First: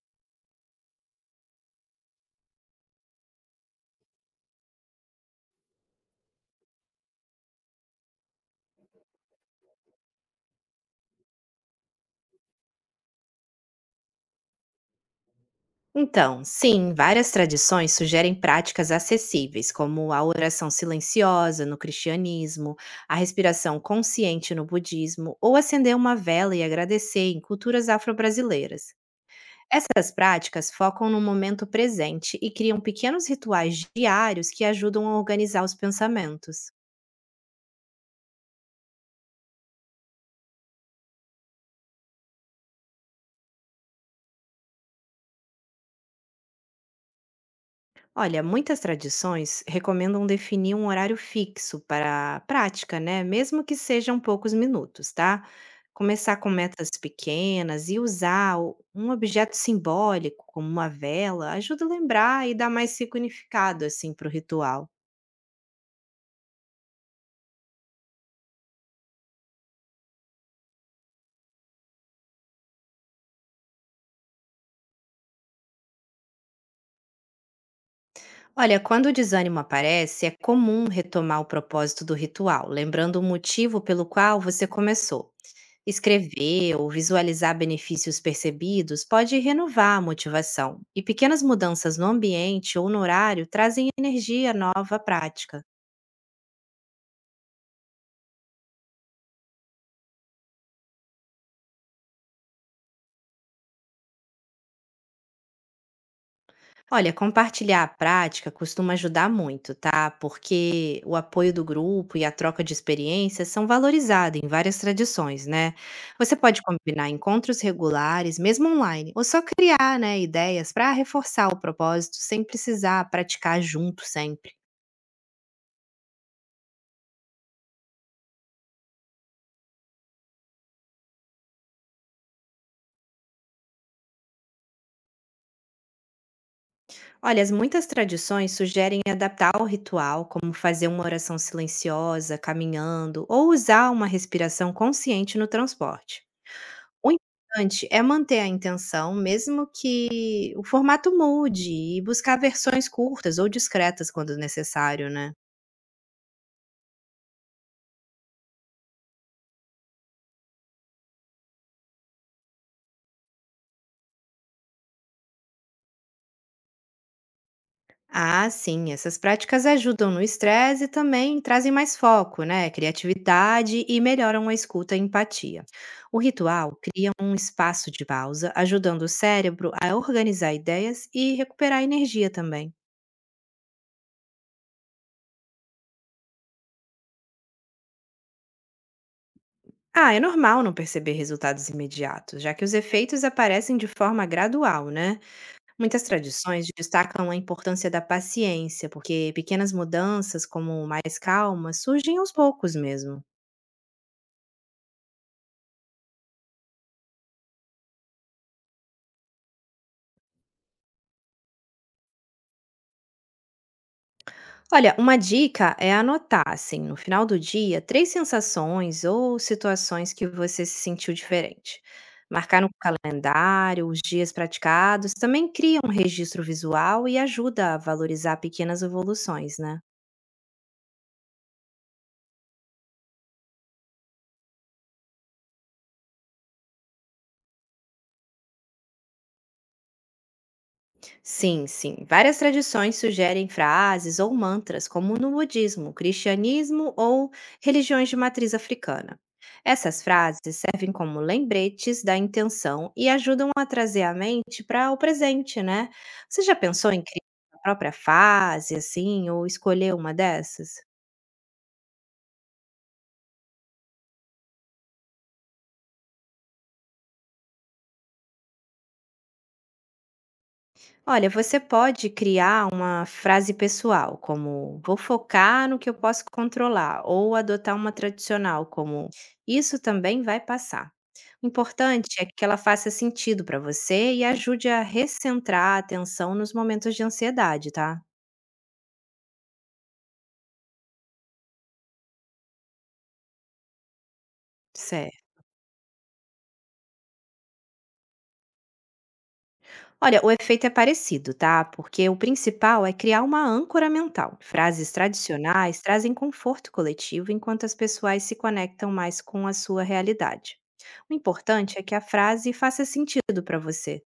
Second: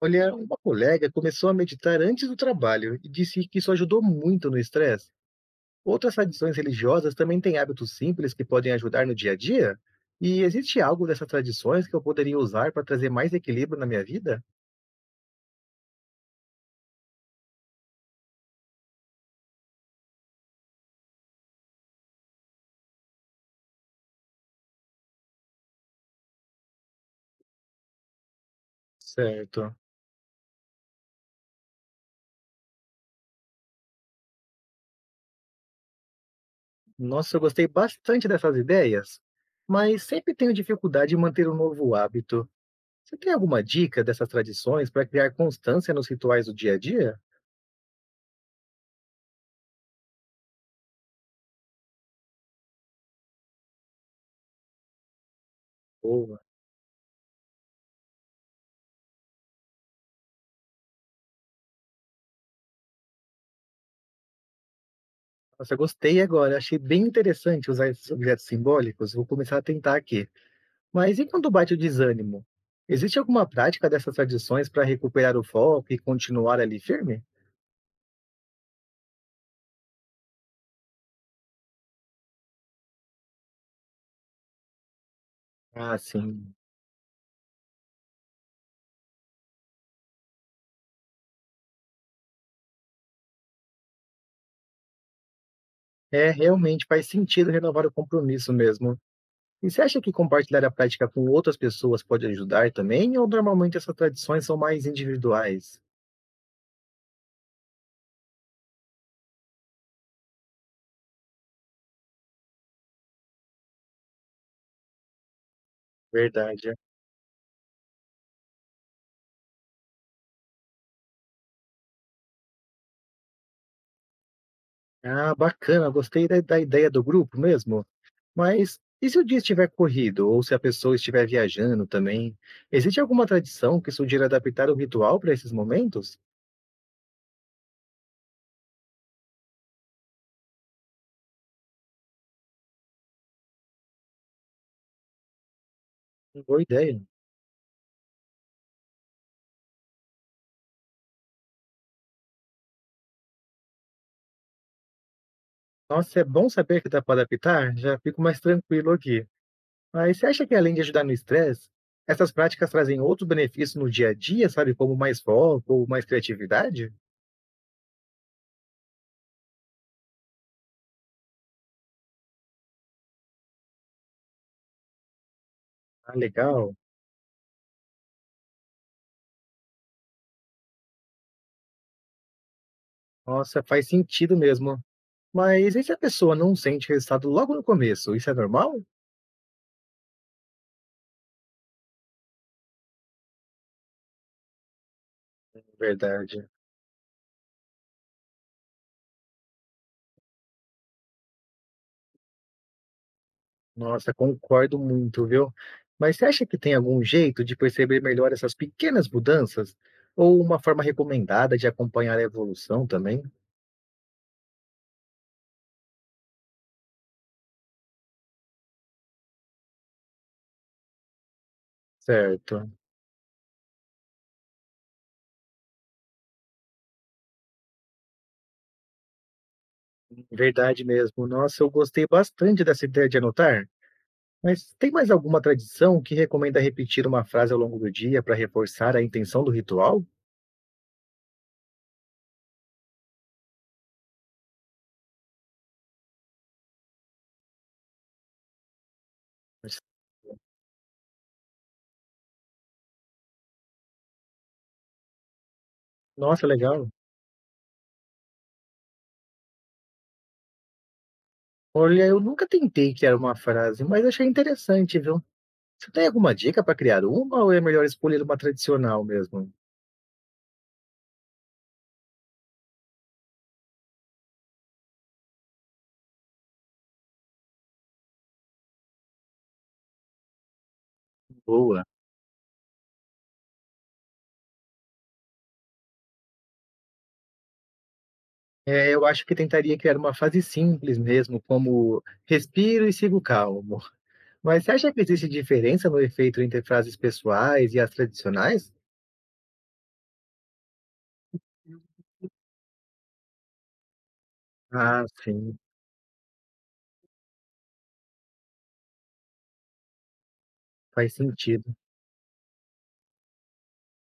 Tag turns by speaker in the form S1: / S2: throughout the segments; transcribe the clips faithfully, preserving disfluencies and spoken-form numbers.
S1: Olha, uma colega começou a meditar antes do trabalho e disse que isso ajudou muito no estresse. Outras tradições religiosas também têm hábitos simples que podem ajudar no dia a dia? E existe algo dessas tradições que eu poderia usar para trazer mais equilíbrio na minha vida?
S2: Então, sim, várias tradições sugerem práticas acessíveis, como a oração silenciosa no cristianismo, a respiração consciente no budismo, ou acender uma vela e agradecer em culturas afro-brasileiras.
S1: Certo.
S2: Essas práticas focam no momento presente e criam pequenos rituais diários que ajudam a organizar os pensamentos.
S1: Nossa, eu gostei bastante dessas ideias, mas sempre tenho dificuldade em manter um novo hábito. Você tem alguma dica dessas tradições para criar constância nos rituais do dia a dia?
S2: Olha, muitas tradições recomendam definir um horário fixo para a prática, né? Mesmo que sejam poucos minutos, tá? Começar
S1: Boa.
S2: com metas pequenas e usar o- um objeto simbólico, como uma vela, ajuda a lembrar e dar mais significado, assim, para o ritual.
S1: Nossa, eu gostei agora. Achei bem interessante usar esses objetos simbólicos. Vou começar a tentar aqui. Mas e quando bate o desânimo? Existe alguma prática dessas tradições para recuperar o foco e continuar ali firme?
S2: Olha, quando o desânimo aparece, é comum retomar o propósito do ritual, lembrando o motivo pelo qual você começou.
S1: Ah, sim.
S2: Escrever ou visualizar benefícios percebidos pode renovar a motivação, e pequenas mudanças no ambiente ou no horário trazem energia nova à prática.
S1: É, realmente faz sentido renovar o compromisso mesmo. E você acha que compartilhar a prática com outras pessoas pode ajudar também? Ou normalmente essas tradições são mais individuais?
S2: Olha, compartilhar a prática costuma ajudar muito, tá? Porque o apoio do grupo e a troca de experiências são valorizados em várias tradições, né? Você pode
S1: Verdade.
S2: combinar encontros regulares, mesmo online, ou só criar, né, ideias para reforçar o propósito sem precisar praticar junto sempre.
S1: Ah, bacana. Gostei da, da ideia do grupo mesmo. Mas e se o dia estiver corrido ou se a pessoa estiver viajando também? Existe alguma tradição que sugira adaptar o ritual para esses momentos?
S2: Olha, as muitas tradições sugerem adaptar o ritual, como fazer uma oração silenciosa, caminhando, ou usar uma respiração consciente no transporte.
S1: Boa ideia.
S2: O importante é manter a intenção, mesmo que o formato mude, e buscar versões curtas ou discretas quando necessário, né?
S1: Nossa, é bom saber que dá para adaptar, já fico mais tranquilo aqui. Mas você acha que além de ajudar no estresse, essas práticas trazem outros benefícios no dia a dia, sabe? Como mais foco ou mais criatividade?
S2: Ah, sim, essas práticas ajudam no estresse e também trazem mais foco, né? Criatividade e melhoram a escuta e empatia.
S1: Ah,
S2: O
S1: legal.
S2: ritual cria um espaço de pausa, ajudando o cérebro a organizar ideias e recuperar energia também.
S1: Nossa, faz sentido mesmo. Mas e se a pessoa não sente resultado logo no começo? Isso é normal?
S2: Ah, é normal não perceber resultados imediatos, já que os efeitos aparecem de forma gradual, né? Muitas
S1: Verdade.
S2: tradições destacam a importância da paciência, porque pequenas mudanças, como mais calma, surgem aos poucos mesmo.
S1: Nossa, concordo muito, viu? Mas você acha que tem algum jeito de perceber melhor essas pequenas mudanças? Ou uma forma recomendada de acompanhar a evolução também?
S2: Olha, uma dica é anotar, assim, no final do dia, três sensações ou situações que você se sentiu diferente. Marcar
S1: Certo,
S2: no calendário os dias praticados também cria um registro visual e ajuda a valorizar pequenas evoluções, né?
S1: verdade mesmo. Nossa, eu gostei bastante dessa ideia de anotar. Mas tem mais alguma tradição que recomenda repetir uma frase ao longo do dia para reforçar a intenção do ritual?
S2: Sim, sim. Várias tradições sugerem frases ou mantras, como no budismo, cristianismo ou religiões de matriz africana. Essas frases servem como lembretes da intenção e ajudam a trazer a mente para o presente, né? Você
S1: Nossa,
S2: já
S1: legal.
S2: pensou em criar a própria fase, assim, ou escolher uma dessas?
S1: Olha, eu nunca tentei criar uma frase, mas achei interessante, viu? Você tem alguma dica para criar uma ou é melhor escolher uma tradicional mesmo?
S2: Olha, você pode criar uma frase pessoal, como vou focar no que eu posso controlar, ou adotar uma tradicional, como isso também vai passar. O
S1: Boa.
S2: importante é que ela faça sentido para você e ajude a recentrar a atenção nos momentos de ansiedade, tá?
S1: É, eu acho que tentaria criar uma fase simples mesmo, como "respiro e sigo calmo". Mas você acha que
S2: Certo.
S1: existe diferença no efeito entre frases pessoais e as tradicionais?
S2: Olha, o efeito é parecido, tá? Porque o principal é criar uma âncora mental. Frases
S1: Ah, sim,
S2: tradicionais trazem conforto coletivo enquanto as pessoas se conectam mais com a sua realidade.
S1: faz
S2: O
S1: sentido.
S2: importante é que a frase faça sentido para você.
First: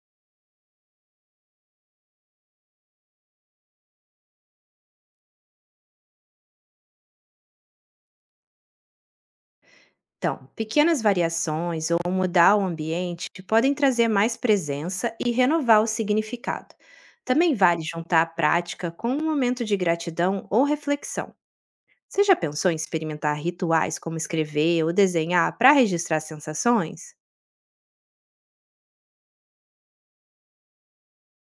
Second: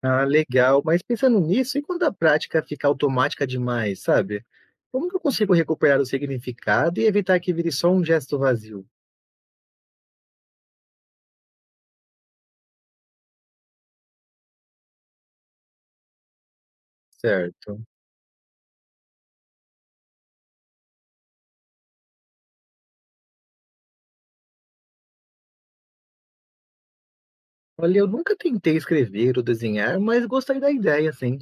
S1: Ah, legal, mas pensando nisso, e quando a prática fica automática demais, sabe? Como que eu consigo recuperar o significado e evitar que vire só um gesto vazio?
S2: Então, pequenas variações ou mudar o ambiente podem trazer mais presença e renovar o significado. Também
S1: Certo.
S2: vale juntar a prática com um momento de gratidão ou reflexão. Você já pensou em experimentar rituais como escrever ou desenhar para registrar sensações?
S1: Olha, eu nunca tentei escrever ou desenhar, mas gostei da ideia, sim.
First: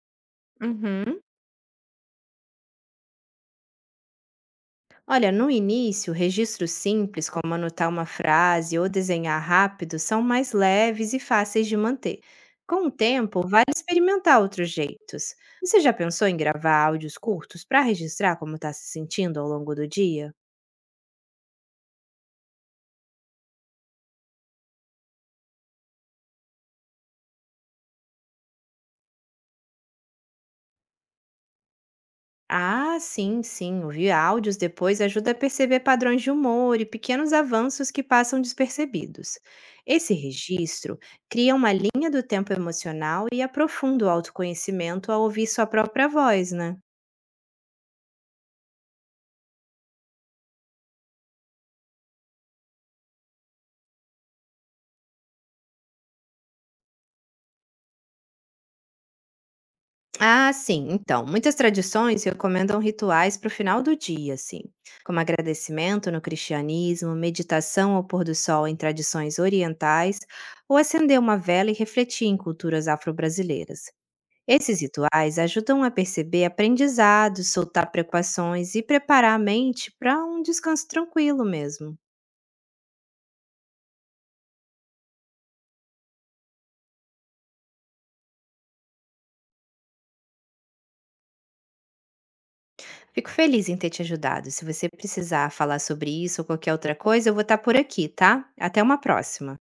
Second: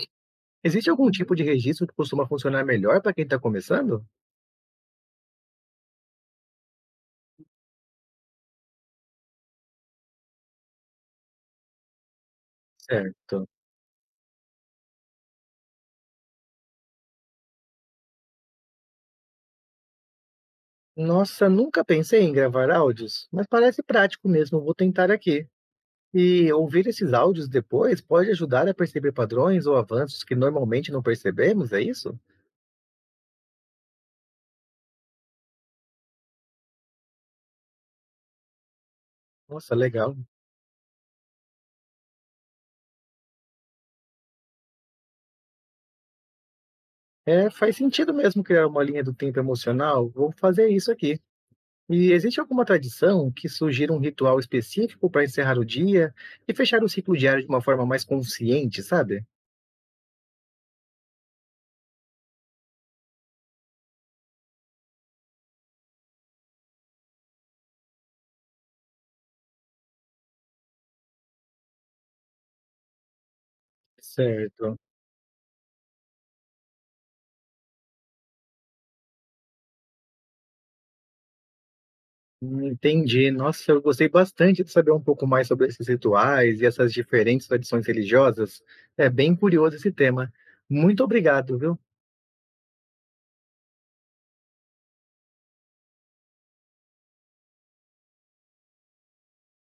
S1: Existe algum
S2: Uhum.
S1: tipo de registro que costuma funcionar melhor para quem está começando?
S2: Olha, no início, registros simples como anotar uma frase ou desenhar rápido são mais leves e fáceis de manter. Com o
S1: Certo.
S2: tempo, vale experimentar outros jeitos. Você já pensou em gravar áudios curtos para registrar como está se sentindo ao longo do dia?
S1: Nossa, nunca pensei em gravar áudios, mas parece prático mesmo, vou tentar aqui. E ouvir esses áudios depois pode ajudar a perceber padrões ou avanços que normalmente não percebemos, é isso?
S2: Ah, sim, sim. Ouvir áudios depois ajuda a perceber padrões de humor e pequenos avanços que passam despercebidos.
S1: Nossa,
S2: Esse
S1: legal.
S2: registro cria uma linha do tempo emocional e aprofunda o autoconhecimento ao ouvir sua própria voz, né?
S1: É, faz sentido mesmo criar uma linha do tempo emocional, vou fazer isso aqui. E existe alguma tradição que sugira um ritual específico para encerrar o dia e fechar o ciclo diário de uma forma mais consciente, sabe?
S2: Ah, sim. Então, muitas tradições recomendam rituais para o final do dia, assim, como agradecimento no cristianismo, meditação ao pôr do sol em tradições orientais, ou acender uma vela e refletir em culturas afro-brasileiras.
S1: Certo.
S2: Esses rituais ajudam a perceber aprendizados, soltar preocupações e preparar a mente para um descanso tranquilo mesmo.
S1: Hum, entendi. Nossa, eu gostei bastante de saber um pouco mais sobre esses rituais e essas diferentes tradições religiosas. É bem curioso esse tema. Muito obrigado, viu?
S2: Fico feliz em ter te ajudado. Se você precisar falar sobre isso ou qualquer outra coisa, eu vou estar por aqui, tá? Até uma próxima.